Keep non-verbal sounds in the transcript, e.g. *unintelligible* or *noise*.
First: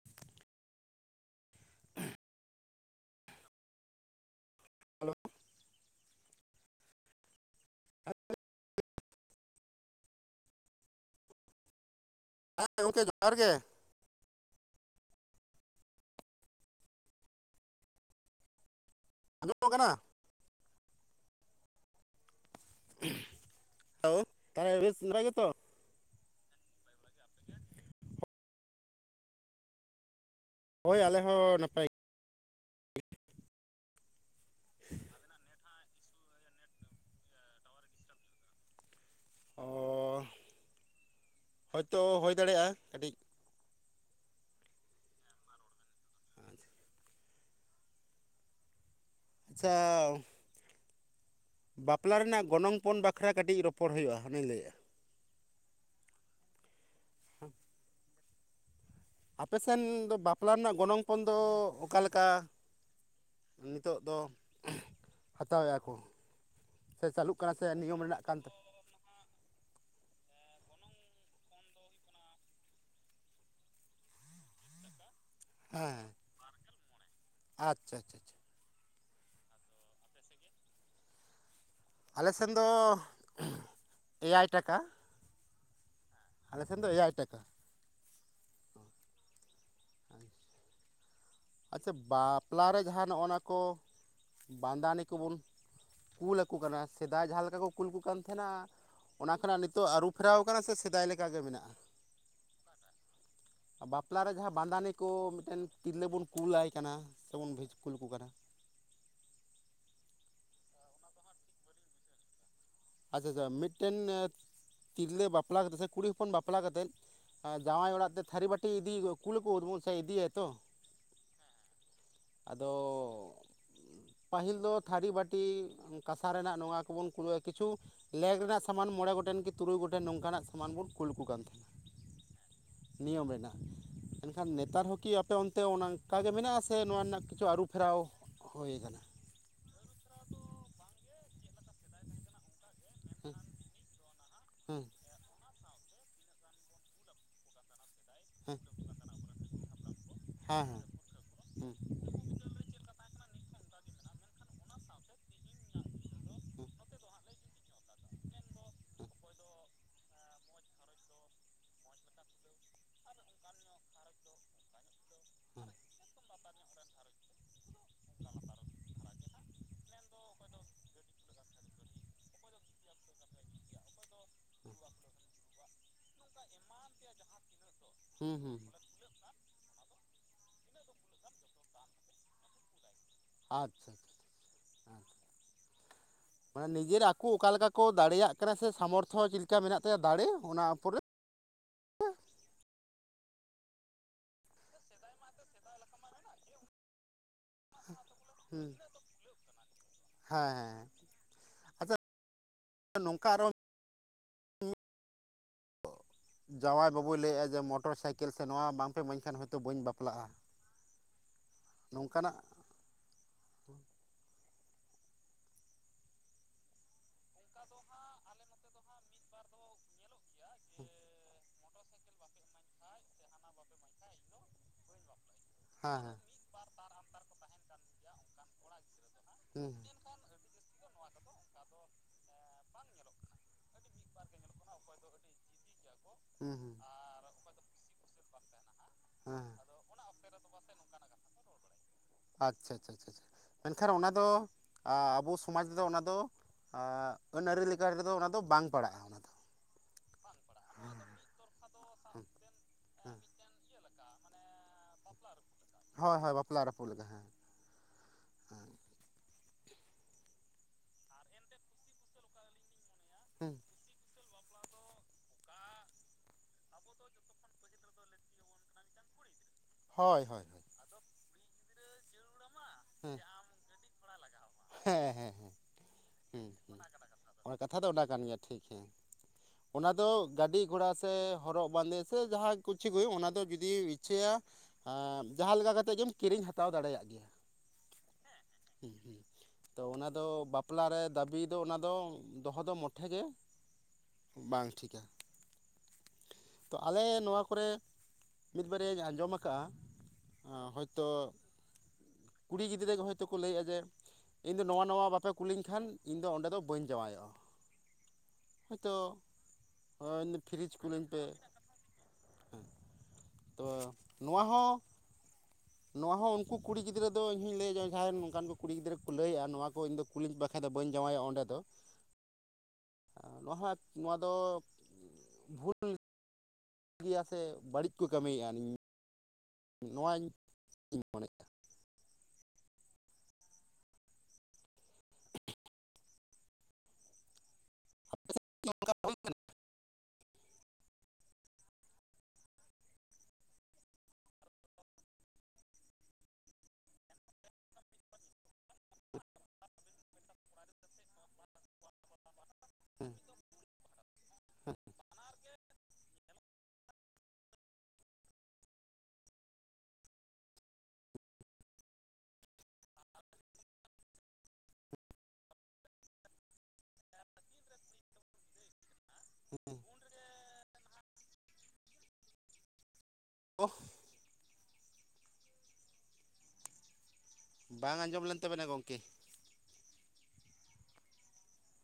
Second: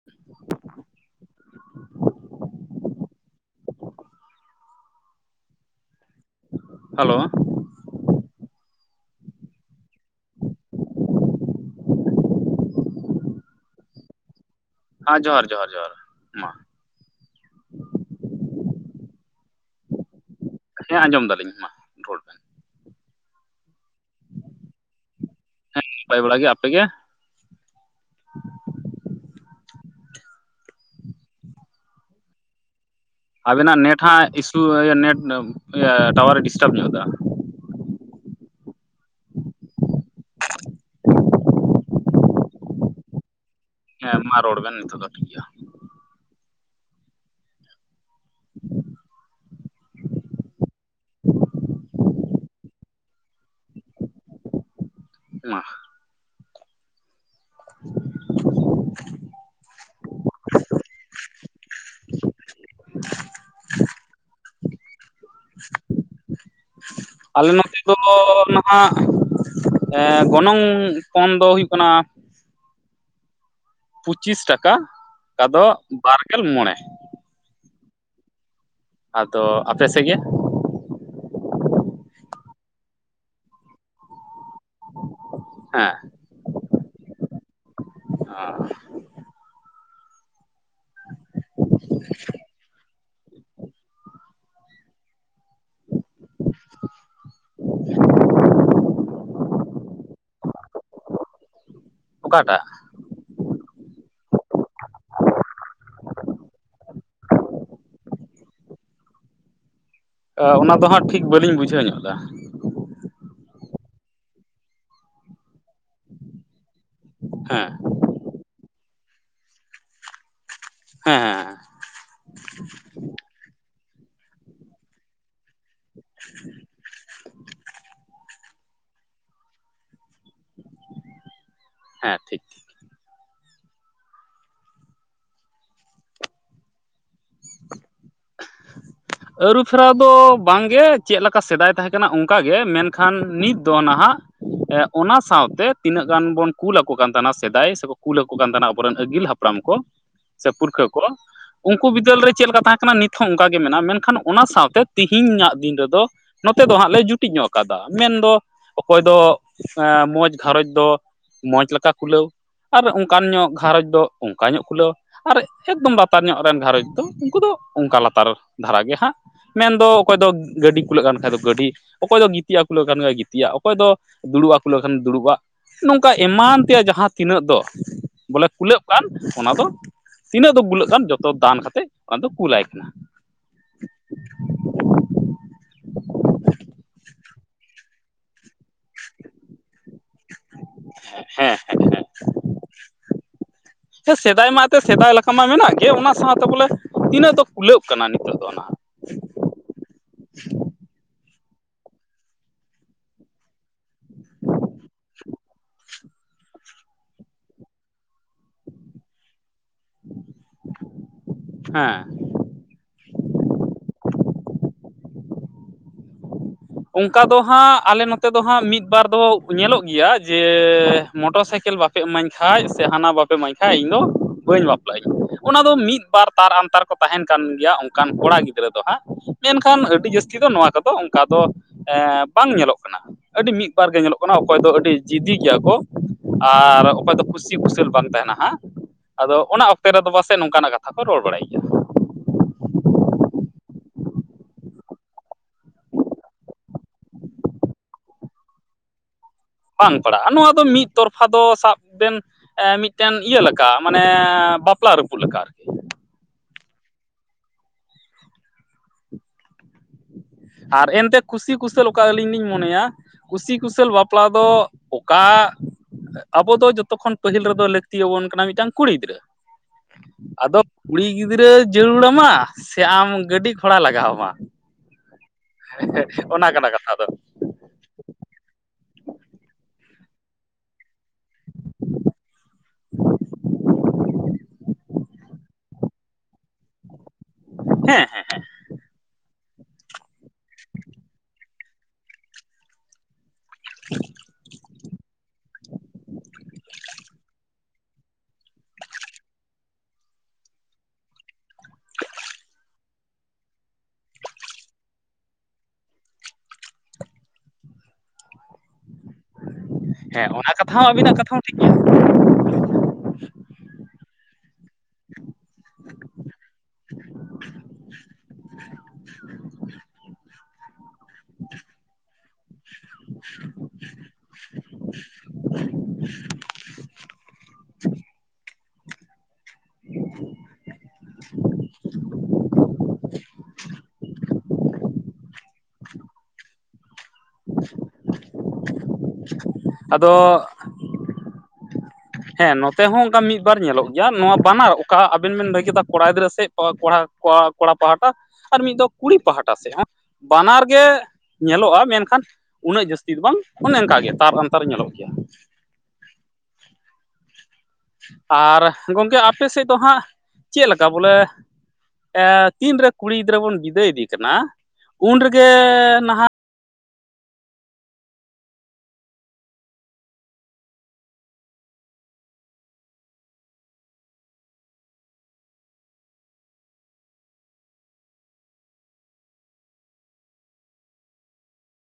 ᱼᱼ ᱼᱼ ᱼᱼ ᱦᱮᱞᱳ ᱜᱚᱢᱠᱮ ᱡᱚᱦᱟᱸᱨ ᱜᱮ ᱦᱮ ᱡᱚᱦᱟᱸᱨ ᱡᱚᱦᱟᱸᱨ ᱡᱚᱦᱟᱸᱨ ᱢᱟ ᱼᱼ ᱠᱟᱱᱟ ᱦᱮ ᱟᱡᱚᱢ ᱫᱟᱹᱞᱤᱧ ᱢᱟ ᱨᱟᱹᱲ ᱵᱤᱱ ᱦᱮᱞᱳ ᱛᱟᱦᱚᱞᱮ ᱵᱮᱥ ᱱᱟᱯᱟᱭ ᱜᱮᱛᱚ ᱦᱮ ᱱᱟᱯᱟᱭ ᱵᱟᱲᱟ ᱜᱮ ᱟᱯᱮ ᱜᱮ ᱦᱳᱭ ᱟᱞᱮ ᱦᱚ ᱱᱟᱯᱟᱭ ᱜᱮ ᱟᱹᱵᱤᱱᱟᱜ ᱱᱮᱴ ᱦᱟᱸᱜ ᱤᱥᱩ ᱱᱮᱴ ᱴᱟᱣᱟᱨ ᱰᱤᱥᱴᱟᱵ ᱧᱚᱜ ᱫᱟ᱾ ᱚ ᱦᱳᱭᱛᱳ ᱦᱳᱭ ᱫᱟᱲᱮᱭᱟᱜᱼᱟ ᱠᱟᱹᱴᱤᱡ᱾ ᱦᱮ ᱢᱟ ᱨᱚᱲ ᱵᱮᱱ ᱱᱤᱛᱚᱜ ᱫᱚ ᱴᱷᱤᱠ ᱜᱮᱭᱟ᱾ ᱟᱪᱪᱷᱟ᱾ ᱼᱼ *unintelligible* ᱟᱪᱪᱷᱟᱼᱼ ᱵᱟᱯᱞᱟ ᱨᱮᱭᱟᱜ ᱜᱚᱱᱚᱝ ᱯᱚᱱ ᱵᱟᱠᱷᱨᱟ ᱠᱟᱹᱴᱤᱡ ᱨᱚᱯᱚᱲ ᱦᱩᱭᱩᱜᱼᱟ ᱦᱟᱹᱱᱤ ᱞᱟᱹᱭ ᱫᱟ᱾ ᱢᱟ, ᱟᱯᱮᱥᱮᱱ ᱫᱚ ᱵᱟᱯᱞᱟ ᱨᱮᱱᱟᱜ ᱜᱚᱱᱚᱝ ᱯᱚᱱ ᱫᱚ ᱚᱠᱟ ᱞᱮᱠᱟ? ᱱᱤᱛᱚᱜ ᱫᱚ ᱦᱟᱛᱟᱣ ᱮᱭᱟ ᱠᱚ᱾ ᱥᱮ ᱪᱟᱹᱞᱩᱜ ᱟᱞᱮ ᱠᱟᱱᱟ ᱥᱮ ᱱᱚᱛᱮ ᱫᱚ ᱱᱤᱭᱚᱢ ᱨᱮᱱᱟᱜ ᱠᱟᱱ ᱛᱟᱯᱮ ᱱᱟᱦᱟᱜᱼᱼ ᱜᱚᱱᱚᱝ ᱯᱚᱱ ᱫᱚ ᱦᱩᱭᱩᱜ ᱠᱟᱱᱟᱼᱼ ᱯᱩᱪᱤᱥ ᱴᱟᱠᱟ ᱟᱫᱚ ᱦᱮᱸ ᱵᱟᱨᱜᱮᱞ ᱢᱚᱬᱮᱸ᱾ ᱟᱪᱪᱷᱟ ᱟᱪᱪᱷᱟ᱾ ᱟᱫᱚ ᱟᱯᱮ ᱥᱮᱫ ᱜᱮ? ᱟᱞᱮ ᱥᱮᱱ ᱫᱚ ᱮᱭᱟᱭ ᱴᱟᱠᱟ᱾ ᱦᱮᱸ ᱟᱞᱮ ᱥᱮᱱ ᱫᱚ ᱮᱭᱟᱭ ᱴᱟᱠᱟ ᱟᱪᱪᱷᱟ᱾ ᱟᱪᱪᱷᱟ ᱵᱟᱯᱟᱞᱟᱨᱮ ᱡᱟᱦᱟ ᱱᱚᱱᱟᱜ ᱠᱚ ᱵᱟᱸᱫᱟᱱᱤ ᱠᱚᱵᱚᱱ ᱠᱩᱞ ᱟᱠᱟᱼᱼ ᱥᱮᱫᱟᱭ ᱡᱟᱦᱟ ᱞᱮᱠᱟ ᱠᱚ ᱠᱩᱞ ᱠᱚ ᱠᱟᱱ ᱛᱟᱦᱮᱸᱱᱟᱼᱼ ᱚᱱᱟ ᱠᱷᱚᱱᱟᱜ ᱱᱤᱛᱚᱜ ᱟᱹᱨᱩ ᱯᱷᱮᱨᱟᱣ ᱟᱠᱟᱱᱟ ᱥᱮ ᱥᱮᱫᱟᱭ ᱞᱮᱠᱟ ᱜᱮ ᱢᱮᱱᱟᱜᱼᱟ᱾ ᱚᱠᱟ ᱴᱟᱸᱜᱼᱼ ᱵᱟᱯᱟᱞᱟ ᱨᱮ ᱡᱟᱦᱟ ᱵᱟᱫᱟᱱᱤ ᱠᱚ ᱢᱤᱫᱴᱮᱱ ᱛᱤᱨᱞᱟᱹ ᱵᱚᱱᱼᱼ ᱠᱩᱞ ᱟᱭ ᱠᱟᱱᱟ ᱥᱮ ᱵᱚᱱ ᱵᱷᱮᱡᱠᱩᱞ ᱟᱠᱚ ᱠᱟᱱᱟ᱾ ᱚᱱᱟ ᱫᱚ ᱦᱟᱸᱜ ᱴᱷᱤᱠ ᱵᱟᱝᱞᱤᱧ ᱵᱩᱡᱷᱟᱹᱣ ᱧᱚᱜ ᱫᱟ᱾ ᱟᱪᱪᱷᱟ ᱟᱪᱪᱷᱟ ᱢᱤᱫᱴᱮᱱ ᱛᱤᱨᱞᱟᱹ ᱵᱟᱯᱞᱟ ᱠᱟᱛᱮ ᱥᱮ ᱠᱩᱲᱤ ᱦᱚᱯᱚᱱ ᱵᱟᱯᱟᱞᱟ ᱠᱟᱛᱮᱫ᱾ ᱦᱮᱸ ᱡᱟᱶᱟᱭ ᱚᱲᱟᱜ ᱛᱮ ᱛᱷᱟᱹᱨᱤ ᱵᱟᱹᱴᱤ ᱤᱫᱤ ᱠᱩᱞ ᱟᱠᱚ ᱥᱮ ᱤᱫᱤ ᱟᱭ ᱛᱚ᱾ ᱦᱮᱸ ᱦᱮᱸ ᱟᱫᱚ ᱯᱟᱹᱦᱤᱞ ᱫᱚ ᱛᱷᱟᱹᱨᱤ ᱵᱟᱹᱴᱤᱼᱼ ᱠᱤ ᱠᱟᱥᱟ ᱨᱮᱱᱟᱜ ᱱᱚᱣᱟ ᱠᱚᱵᱚᱱ ᱠᱩᱞ ᱟᱭᱟᱼᱼ ᱠᱤᱪᱷᱩ ᱞᱮᱜ ᱨᱮᱱᱟᱜ ᱥᱟᱢᱟᱱ ᱢᱚᱬᱮᱸ ᱜᱚᱴᱟᱝ ᱠᱤ ᱛᱩᱨᱩᱭ ᱜᱚᱴᱟᱜ ᱱᱚᱝ ᱠᱟᱱᱟᱜ ᱥᱟᱢᱟᱱ ᱵᱚᱱ ᱠᱩᱞ ᱟᱠᱚ ᱠᱟᱱ ᱛᱟᱦᱮᱸᱱᱟ᱾ ᱦᱮ ᱴᱷᱤᱠ᱾ ᱱᱤᱭᱚᱢ ᱨᱮᱱᱟᱜᱼᱼ ᱢᱮᱱᱠᱷᱟᱱ ᱱᱮᱛᱟᱨ ᱦᱚᱠᱤ ᱟᱯᱮ ᱚᱱᱛᱮ ᱚᱱᱠᱟ ᱜᱮ ᱢᱮᱱᱟᱜ ᱥᱮ ᱱᱚᱣᱟ ᱨᱮᱱᱟᱜ ᱠᱤᱪᱷᱩ ᱟᱹᱨᱩ ᱯᱷᱮᱨᱟᱣᱼᱼ ᱦᱩᱭ ᱟᱠᱟᱱᱟ᱾ ᱟᱹᱨᱩ ᱯᱷᱮᱨᱟᱣ ᱫᱚ ᱵᱟᱝ ᱜᱮ ᱪᱮᱫ ᱞᱮᱠᱟ ᱥᱮᱫᱟᱭ ᱛᱟᱦᱮ ᱠᱟᱱᱟ ᱚᱱᱠᱟ ᱜᱮ ᱢᱮᱱᱠᱷᱟᱱ ᱱᱤᱛᱼᱼ ᱫᱚ ᱱᱟᱦᱟᱜ ᱦᱮᱸ ᱚᱱᱟ ᱥᱟᱶᱟᱛᱮ ᱛᱤᱱᱟᱹᱜ ᱜᱟᱱ ᱵᱚᱱ ᱠᱩᱞ ᱠᱟᱱ ᱛᱟᱦᱮᱸᱱᱟ ᱥᱮᱫᱟᱭ ᱥᱮ᱾ ᱠᱩᱞ ᱟᱠᱚ ᱠᱟᱱ ᱦᱮᱸ ᱛᱟᱦᱮᱸᱱᱟ ᱟᱵᱚᱨᱮᱱ ᱟᱹᱜᱤᱞ ᱦᱟᱯᱲᱟᱢ ᱠᱚ ᱥᱮ ᱦᱮᱸ ᱯᱩᱨᱠᱷᱟᱹ ᱠᱚ ᱩᱱᱠᱩ ᱦᱮᱸ ᱵᱤᱫᱟᱹᱞ ᱨᱮ ᱪᱮᱫ ᱞᱮᱠᱟ ᱛᱟᱦᱮᱸᱼᱼ ᱠᱟᱱᱟ ᱱᱤᱛ ᱦᱚ ᱚᱱᱠᱟᱜᱮ ᱢᱮᱱᱟᱜᱼᱟ ᱢᱮᱱᱠᱷᱟᱱ ᱚᱱᱟ ᱥᱟᱶᱛᱮᱼᱼ ᱛᱮᱦᱮᱧᱟᱜ ᱫᱤᱱ ᱨᱮᱫᱚ ᱱᱚᱛᱮ ᱫᱚ ᱦᱟᱸᱜ ᱞᱮ ᱡᱩᱴᱤᱡ ᱧᱚᱜ ᱟᱠᱟᱫᱟ᱾ ᱢᱮᱱᱫᱚ ᱚᱠᱚᱭ ᱫᱚ ᱢᱚᱡᱽ ᱜᱷᱟᱨᱚᱸᱡᱽ ᱫᱚ᱾ ᱢᱚᱡᱽ ᱞᱮᱠᱟ ᱠᱷᱩᱞᱟᱹᱣ ᱟᱨ ᱚᱱᱠᱟᱱ ᱧᱚᱜ ᱜᱷᱟᱨᱚᱸᱡᱽ ᱫᱚ ᱚᱱᱠᱟ ᱧᱚᱜ ᱠᱷᱩᱞᱟᱹᱣ᱾ ᱟᱨ ᱮᱠᱫᱚᱢ ᱞᱟᱛᱟᱨ ᱧᱚᱜ ᱨᱮᱱ ᱜᱷᱟᱨᱚᱸᱡᱽ ᱫᱚ ᱩᱱᱠᱩ ᱫᱚ ᱚᱱᱠᱟ ᱞᱟᱛᱟᱨ ᱫᱷᱟᱨᱟ ᱜᱮ ᱦᱟᱸᱜ᱾ ᱢᱮᱱᱫᱚ ᱚᱠᱚᱭ ᱫᱚ ᱜᱟᱹᱰᱤ ᱠᱩᱞᱟᱹᱜ ᱠᱟᱱ ᱠᱷᱟᱡ ᱫᱚ ᱜᱟᱹᱰᱤ ᱚᱠᱚᱭ ᱫᱚ ᱜᱤᱛᱤᱡᱟᱜ ᱠᱩᱞᱟᱹᱜ ᱠᱟᱱ ᱠᱷᱟᱡ ᱜᱤᱛᱤᱡᱼᱟ᱾ ᱚᱠᱚᱭ ᱫᱚ ᱫᱩᱲᱩᱵ ᱟᱠᱚ ᱞᱮᱠᱷᱟᱱ ᱫᱩᱲᱩᱵᱼᱟ᱾ ᱱᱚᱝᱠᱟ ᱮᱢᱟᱱ ᱛᱮᱭᱟᱜ ᱡᱟᱦᱟᱸ ᱛᱤᱱᱟᱹᱜ ᱫᱚ ᱦᱮᱸ ᱵᱚᱞᱮ ᱦᱮᱸ ᱠᱩᱞᱟᱹᱜ ᱠᱟᱱ ᱚᱱᱟ ᱫᱚ᱾ ᱛᱤᱱᱟᱹᱜ ᱫᱚ ᱜᱩᱞᱟᱹᱜ ᱠᱟᱱ ᱡᱚᱛᱚ ᱫᱟᱱ ᱠᱟ ᱠᱟᱛᱮᱫ ᱚᱱᱟ ᱫᱚ ᱠᱩᱞᱟᱭ ᱠᱟᱱᱟ᱾ ᱟᱪᱪᱷᱟ ᱪᱪᱷᱟ ᱢᱟᱱᱮ ᱱᱤᱡᱮᱨ ᱟᱠᱚ ᱚᱠᱟ ᱞᱮᱠᱟ ᱠᱚ ᱫᱟᱲᱮᱭᱟᱜ ᱠᱟᱱᱟ ᱥᱮ ᱥᱟᱢᱚᱨᱛᱷᱚ ᱪᱮᱫ ᱞᱮᱠᱟ ᱢᱮᱱᱟᱜ ᱛᱟᱭᱟ ᱫᱟᱲᱮ ᱚᱱᱟ ᱯᱚᱨᱮ ᱦᱮᱸ ᱦᱮ ᱥᱮᱫᱟᱭ ᱢᱟ ᱥᱮᱫᱟᱭ ᱞᱮᱠᱟ ᱢᱟ ᱢᱮᱱᱟᱜ ᱜᱮ ᱚᱱᱟ ᱥᱟᱶᱛᱮ ᱵᱚᱞᱮ ᱛᱤᱱᱟᱹᱜ ᱫᱚ ᱠᱩᱞᱟᱹᱜ ᱠᱟᱱᱟ ᱱᱤᱛᱚᱜ ᱫᱚ ᱚᱱᱟ ᱦᱮᱸ ᱦᱮᱸ ᱦᱮᱸ ᱟᱪᱪᱷᱟ ᱱᱚᱝᱠᱟ ᱟᱨᱚ ᱡᱟᱶᱟᱭ ᱵᱟᱵᱩᱭ ᱞᱟᱹᱭᱮᱫᱼᱟ ᱡᱮ ᱢᱚᱴᱚᱨ ᱥᱟᱭᱠᱮᱞ ᱥᱮ ᱱᱚᱣᱟ ᱵᱟᱝ ᱯᱮ ᱤᱢᱟᱹᱧ ᱠᱷᱟᱱ ᱦᱚᱭᱛᱚ ᱵᱟᱹᱧ ᱵᱟᱯ ᱵᱟᱯᱞᱟᱜᱼᱟ ᱦᱮᱸ ᱱᱚᱝᱠᱟᱱᱟᱜ ᱚᱱᱠᱟ ᱫᱚ ᱦᱟᱸᱜ ᱟᱞᱮ ᱱᱚᱛᱮ ᱫᱚ ᱦᱟᱸᱜ ᱢᱤᱫ ᱵᱟᱨ ᱫᱚ ᱧᱮᱞᱚᱜ ᱜᱮᱭᱟ ᱡᱮ ᱢᱚᱴᱚᱨ ᱥᱟᱭᱠᱮᱞ ᱵᱟᱠᱷ ᱯᱮ ᱤᱢᱟᱹᱧ ᱠᱷᱟᱡ ᱥᱮ ᱦᱟᱱᱟ ᱵᱟᱯ ᱢᱟᱹᱧ ᱠᱷᱟᱡ ᱤᱧ ᱫᱚ ᱵᱟᱹᱧ ᱵᱟᱯᱞᱟᱜᱟᱹᱧ ᱚᱱᱟ ᱫᱚ ᱦᱮᱸ ᱢᱤᱫ ᱵᱟᱨ ᱛᱟᱨ ᱟᱱᱛᱟᱨ ᱠᱚ ᱛᱟᱦᱮᱱ ᱠᱟᱱ ᱜᱮᱭᱟ ᱚᱱᱠᱟᱱ ᱠᱚᱲᱟ ᱜᱤᱫᱽ ᱜᱤᱫᱽᱨᱟᱹ ᱫᱚ ᱦᱟᱸᱜ ᱦᱮᱸ ᱢᱮᱱᱠᱷᱟᱱ ᱟᱹᱰᱤ ᱡᱟᱹᱥᱛᱤ ᱫᱚ ᱱᱚᱣᱟ ᱠᱚᱫᱚ ᱚᱱᱠᱟ ᱫᱚ ᱵᱟᱝ ᱧᱮᱞᱚᱜ ᱠᱟᱱᱟ᱾ ᱟᱹᱰᱤ ᱢᱤᱫ ᱵᱟᱨ ᱜᱮ ᱧᱮᱞᱚᱜ ᱠᱟᱱᱟ ᱚᱠᱚᱭ ᱫᱚ ᱟᱹᱰᱤ ᱡᱤᱫᱤ ᱜᱮᱭᱟ ᱠᱚ ᱦᱮᱸ ᱦᱮᱸ ᱟᱨ, ᱚᱠᱚᱭ ᱫᱚ ᱠᱩᱥᱤ ᱠᱩᱥᱟᱹᱞ ᱵᱟᱝ ᱛᱟᱦᱮᱱᱟ ᱦᱟᱸᱜ ᱟᱫᱚ ᱦᱮᱸ ᱚᱱᱟ ᱚᱠᱛᱮ ᱨᱮᱫᱚ ᱯᱟᱥᱮᱡ ᱱᱚᱝᱠᱟᱱᱟᱜ ᱠᱟᱛᱷᱟ ᱠᱚ ᱨᱚᱲ ᱵᱟᱲᱟᱭ ᱜᱮᱭᱟ᱾ ᱟᱪᱪᱷᱟ ᱟᱪᱪᱷᱟ ᱪᱷᱟ ᱢᱮᱱᱠᱷᱟᱱ ᱚᱱᱟ ᱫᱚ ᱟᱵᱚ ᱥᱚᱢᱟᱡᱽ ᱨᱮᱫᱚ ᱚᱱᱟ ᱫᱚ ᱟ ᱟᱹᱱ ᱟᱹᱨᱤ ᱞᱮᱠᱟ ᱨᱮᱫᱚ ᱚᱱᱟᱫᱚ ᱵᱟᱝ ᱯᱟᱲᱟᱜᱼᱟ *unintelligible* ᱵᱟᱝ ᱯᱟᱲᱟᱜᱼᱟ ᱱᱚᱣᱟ ᱫᱚ ᱢᱤᱫ ᱛᱚᱨᱯᱷᱟ ᱫᱚ ᱥᱟᱵ ᱵᱮᱱ ᱢᱤᱫᱴᱮᱱ ᱦᱮᱸ ᱤᱭᱟᱹ ᱞᱮᱠᱟ ᱢᱟᱱᱮ ᱵᱟᱯᱞᱟ ᱨᱟᱹᱯᱩᱫ ᱞᱮᱠᱟ ᱾ ᱦᱳᱭ ᱦᱳᱭ ᱵᱟᱯᱞᱟ ᱨᱟᱹᱯᱩᱫ ᱞᱮᱠᱟ ᱦᱮᱸ᱾ *unintelligible* ᱟᱨ ᱮᱱᱛᱮ ᱠᱩᱥᱤ ᱠᱩᱥᱟᱹᱞ ᱚᱠᱟ ᱟᱹᱞᱤᱧ ᱞᱤᱧ ᱢᱚᱱᱮᱭᱟ ᱠᱩᱥᱤ ᱦᱮᱸ ᱠᱩᱥᱟᱹᱞ ᱵᱟᱯᱞᱟ ᱫᱚ, ᱚᱠᱟ *unintelligible* ᱟᱵᱚ ᱫᱚ ᱡᱚᱛᱚ ᱠᱷᱚᱱ ᱯᱟᱹᱦᱤᱞ ᱨᱮᱫᱚ ᱞᱟᱹᱠᱛᱤᱭᱟᱵᱚᱱ ᱠᱟᱱᱟ ᱢᱤᱫᱴᱟᱝ ᱠᱩᱲᱤ ᱜᱤᱫᱽᱨᱟᱹ ᱦᱳᱭ ᱦᱳᱭ ᱟᱫᱚ, ᱦᱮᱸ ᱠᱩᱲᱤ ᱜᱤᱫᱽᱨᱟᱹ ᱡᱟᱹᱨᱩᱲᱢᱟ ᱥᱮ ᱟᱢ ᱜᱟᱹᱰᱤ ᱜᱷᱚᱲᱟ ᱞᱟᱜᱟᱣᱢᱟ᱾ ᱦᱮᱸ ᱦᱮᱸᱦᱮᱸ *unintelligible* ᱚᱱᱟ ᱠᱟᱱᱟ ᱠᱟᱛᱷᱟ ᱫᱚ᱾ ᱚᱱᱟ ᱠᱟᱛᱷᱟ ᱫᱚ ᱚᱱᱟ ᱠᱟᱱ ᱜᱮᱭᱟ ᱴᱷᱤᱠ ᱦᱮᱸ ᱚᱱᱟ ᱫᱚ ᱜᱟᱹᱰᱤ ᱜᱷᱚᱲᱟᱼᱼ ᱥᱮ ᱦᱚᱨᱚᱜ ᱵᱟᱸᱫᱮ ᱥᱮ ᱡᱟᱦᱟᱸ ᱠᱤᱪᱷᱩ ᱦᱩᱭᱩᱜ ᱚᱱᱟ ᱫᱚ ᱡᱩᱫᱤ ᱤᱪᱪᱷᱟᱹᱭᱟ ᱡᱟᱦᱟᱸ ᱞᱮᱠᱟ ᱠᱟᱛᱮᱫ ᱜᱮᱢ ᱠᱤᱨᱤᱧ ᱦᱟᱛᱟᱣ ᱫᱟᱲᱮᱭᱟᱜ ᱜᱮᱭᱟ᱾ ᱦᱮᱸ ᱦᱮᱸ *unintelligible* ᱛᱚ ᱚᱱᱟᱫᱚ ᱵᱟᱯᱞᱟ ᱨᱮ ᱫᱟᱹᱵᱤ ᱫᱚ ᱚᱱᱟ ᱫᱚ ᱫᱚᱦᱚ ᱫᱚ ᱢᱩᱴᱷᱮ ᱜᱮ ᱵᱟᱝ ᱴᱷᱤᱠᱟ᱾ ᱛᱚ ᱟᱞᱮ ᱱᱚᱣᱟ ᱠᱚᱨᱮᱼ ᱢᱤᱫ ᱵᱟᱨᱭᱟᱧ ᱟᱸᱡᱚᱢ ᱟᱠᱟᱫ ᱟ ᱦᱚᱭᱛᱚ *inaudible* ᱠᱩᱲᱤ ᱜᱤᱫᱽᱨᱟᱹ ᱜᱮ ᱦᱚᱭᱛᱳ ᱠᱚ ᱞᱟᱹᱭᱮᱫᱼᱟ ᱡᱮ, ᱤᱧ ᱫᱚ ᱱᱚᱣᱟ ᱱᱟ ᱵᱟᱯᱮ ᱠᱩᱞᱤᱧ ᱠᱷᱟᱱ ᱤᱧ ᱫᱚ ᱚᱸᱰᱮ ᱫᱚ ᱵᱟᱹᱧ ᱡᱟᱶᱟᱭᱚᱜᱼᱟ᱾ ᱦᱚᱭᱛᱳ ᱦᱮᱸ ᱚᱱᱟ ᱯᱷᱨᱤᱡᱽ ᱠᱟᱛᱷᱟ ᱦᱚᱸ ᱠᱩᱞᱟᱹᱧ ᱟᱹᱵᱤᱱᱟᱜ ᱯᱮ ᱠᱟᱛᱷᱟ ᱦᱚᱸ ᱴᱷᱤᱠ ᱜᱮᱭᱟ᱾ ᱛᱚ ᱱᱚᱣᱟ ᱦᱚᱸ, ᱱᱚᱣᱟ ᱦᱚᱸ ᱩᱱᱠᱩ ᱠᱩᱲᱤ ᱜᱤᱫᱽᱨᱟᱹ, ᱤᱧ ᱦᱩᱧ ᱞᱟᱹᱭᱟ ᱡᱮ ᱡᱟᱦᱟᱸᱭ ᱱᱚᱝᱠᱟᱱ ᱠᱚ ᱠᱩᱲᱤ ᱜᱤᱫᱽᱨᱟᱹ ᱠᱚ ᱞᱟᱹᱭᱮᱫᱼᱟ ᱱᱚᱣᱟ ᱠᱚ ᱤᱧ ᱫᱚ ᱠᱩᱞᱤᱧ ᱵᱟᱠᱷᱨᱟ ᱫᱚ ᱵᱟᱹᱧ ᱡᱟᱣᱟᱭᱚᱜ-ᱟ ᱚᱸᱰᱮ ᱫᱚ ᱱᱚᱣᱟ ᱦᱚᱸ ᱱᱚᱣᱟ ᱫᱚ ᱵᱷᱩᱞ *inaudible* *unintelligible* ᱜᱮᱭᱟ ᱥᱮ ᱵᱟᱹᱲᱤᱡ ᱠᱚ ᱠᱟᱹᱢᱤᱭᱮᱜᱼᱟ ᱱᱚᱣᱟ ᱤᱧ *unintelligible* ᱢᱚᱱᱮ *unintelligible* ᱟᱫᱚ, ᱦᱮᱸ ᱱᱚᱛᱮ ᱦᱚᱸ ᱚᱱᱠᱟ ᱢᱤᱫᱵᱟᱨ ᱧᱮᱞᱚᱜ ᱜᱮᱭᱟ ᱱᱚᱣᱟ ᱵᱟᱱᱟ ᱚᱠᱟ ᱟᱵᱮᱱ ᱵᱮᱱ ᱞᱟᱹᱭ ᱠᱮᱫᱟ ᱠᱚᱲᱟ ᱜᱤᱫᱽᱨᱟᱹ ᱥᱮᱜ *unintelligible* ᱠᱚᱲᱟ ᱠᱚᱲᱟ ᱯᱟᱦᱴᱟ ᱟᱨ ᱢᱤᱫ ᱫᱚ ᱠᱩᱲᱤ ᱯᱟᱦᱴᱟ ᱥᱮᱜ ᱦᱟᱸᱜ᱾ ᱵᱟᱱᱟᱨ ᱜᱮ ᱧᱮᱞᱚᱜᱼᱟ ᱢᱮᱱᱠᱷᱟᱱ ᱩᱱᱟᱹᱜ ᱡᱟᱹᱥᱛᱤ ᱫᱚ ᱵᱟᱝ ᱚᱱᱮ ᱚᱱᱠᱟᱜᱮ ᱛᱟᱨ ᱟᱱᱛᱟᱨ ᱧᱮᱞᱚᱜ ᱜᱮᱭᱟ, ᱟᱨ ᱜᱚᱝᱠᱮ ᱟᱯᱮ ᱥᱮᱫ ᱫᱚ ᱦᱟᱸᱜ ᱪᱮᱫ ᱠᱮᱞᱟ ᱵᱚᱞᱮ? ᱮᱸ ᱛᱤᱱᱨᱮ ᱠᱩᱲᱤ ᱜᱤᱫᱽᱨᱟᱹ ᱵᱚᱱ ᱵᱤᱫᱟᱹ ᱤᱫᱤᱭᱮ ᱠᱟᱱᱟ ᱩᱱ ᱨᱮᱜᱮ ᱱᱟᱦᱟᱜ ᱦᱮᱸᱜ ᱮᱸ ᱾ *unintelligible* ᱵᱟᱝ ᱟᱸᱡᱚᱢ ᱞᱮᱱ ᱛᱟᱵᱮᱱᱟ ᱜᱚᱢᱠᱮ,